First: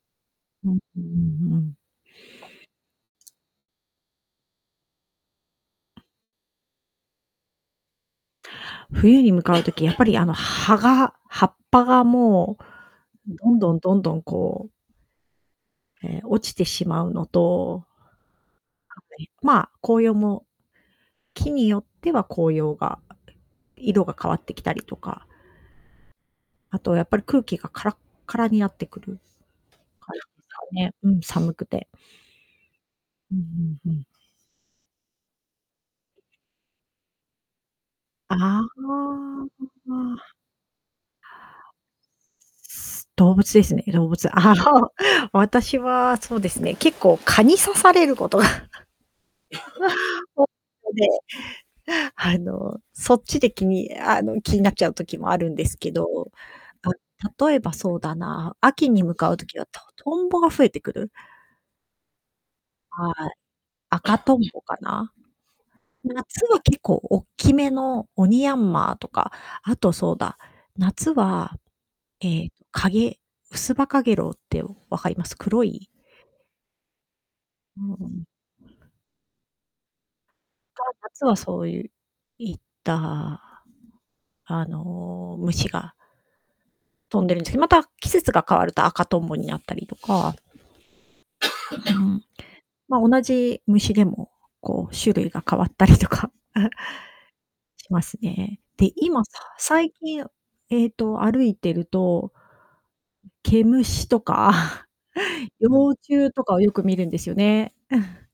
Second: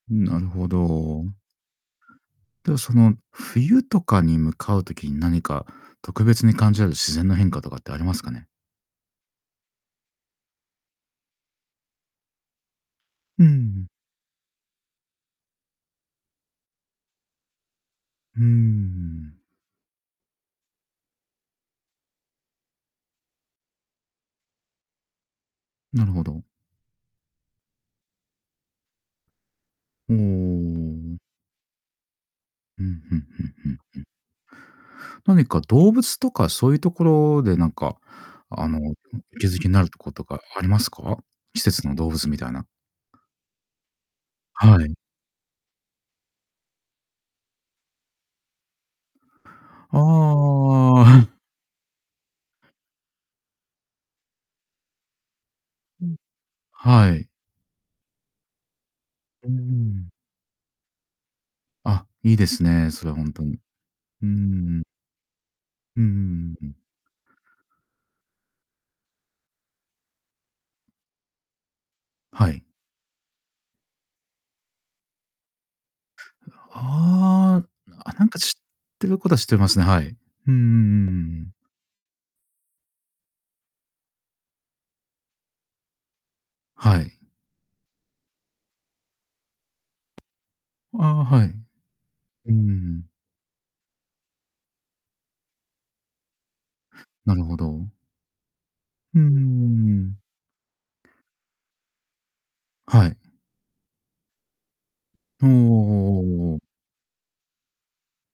うん、なるほうん、うんど。うんうん。でも、その冬とかに向かう時に、何か特別に感じられる自然の変化とかってありますかね？冬に向かう時、やっぱり、あの、葉が葉っぱがもう、うどんどんん。どんどん、こうえ、落ちてしまうのとうーん。まあ、紅葉も。木によっては紅葉が、色が変わってきたりとか。なるほど。あと、やっぱり空気がからっからになってくる。うー ね、うん。ん、寒くて。うんうんううんうんんうんううん。ん。何か動物とかそういう所でなんか、ああの、お気づきになるとことあ。かありますか？季節の動物みたいな。動物ですね、動物、あはの。い。私はそうですね、結構蚊に刺されることが。あうわ、おので、あ。あの、そっちで気にあの、気になっちゃう時もあるんですけうん。ど。あ、はい。例えばそうだな、秋に向かうう時はトん。トンボが増えてくる。あ、いいですね、そはれはほい。んとに。赤うんうとんぼんかうん。な。うんう夏んはうんう結ん。構おっきめのオニヤンマとか、あとそうだ、夏は、え、はい。カゲウスバカゲロウって分かります？黒いああ、あ、なんか知ってる事は知ってますね。はい。うんうんうま、んうん夏はうん。そういういった、あの、虫がはい。飛んでるんですけど、また、季節が変わると赤とんぼになったりとか。ああ、はい。うん。うま、ん。同じ虫でも、こう種類が変わったりとか なるほしど。ますね。で、うー今さ最ん。近、えっと、歩いてるとはい。毛虫とか、おお 幼虫とおおかおお。をよく見るんですよね。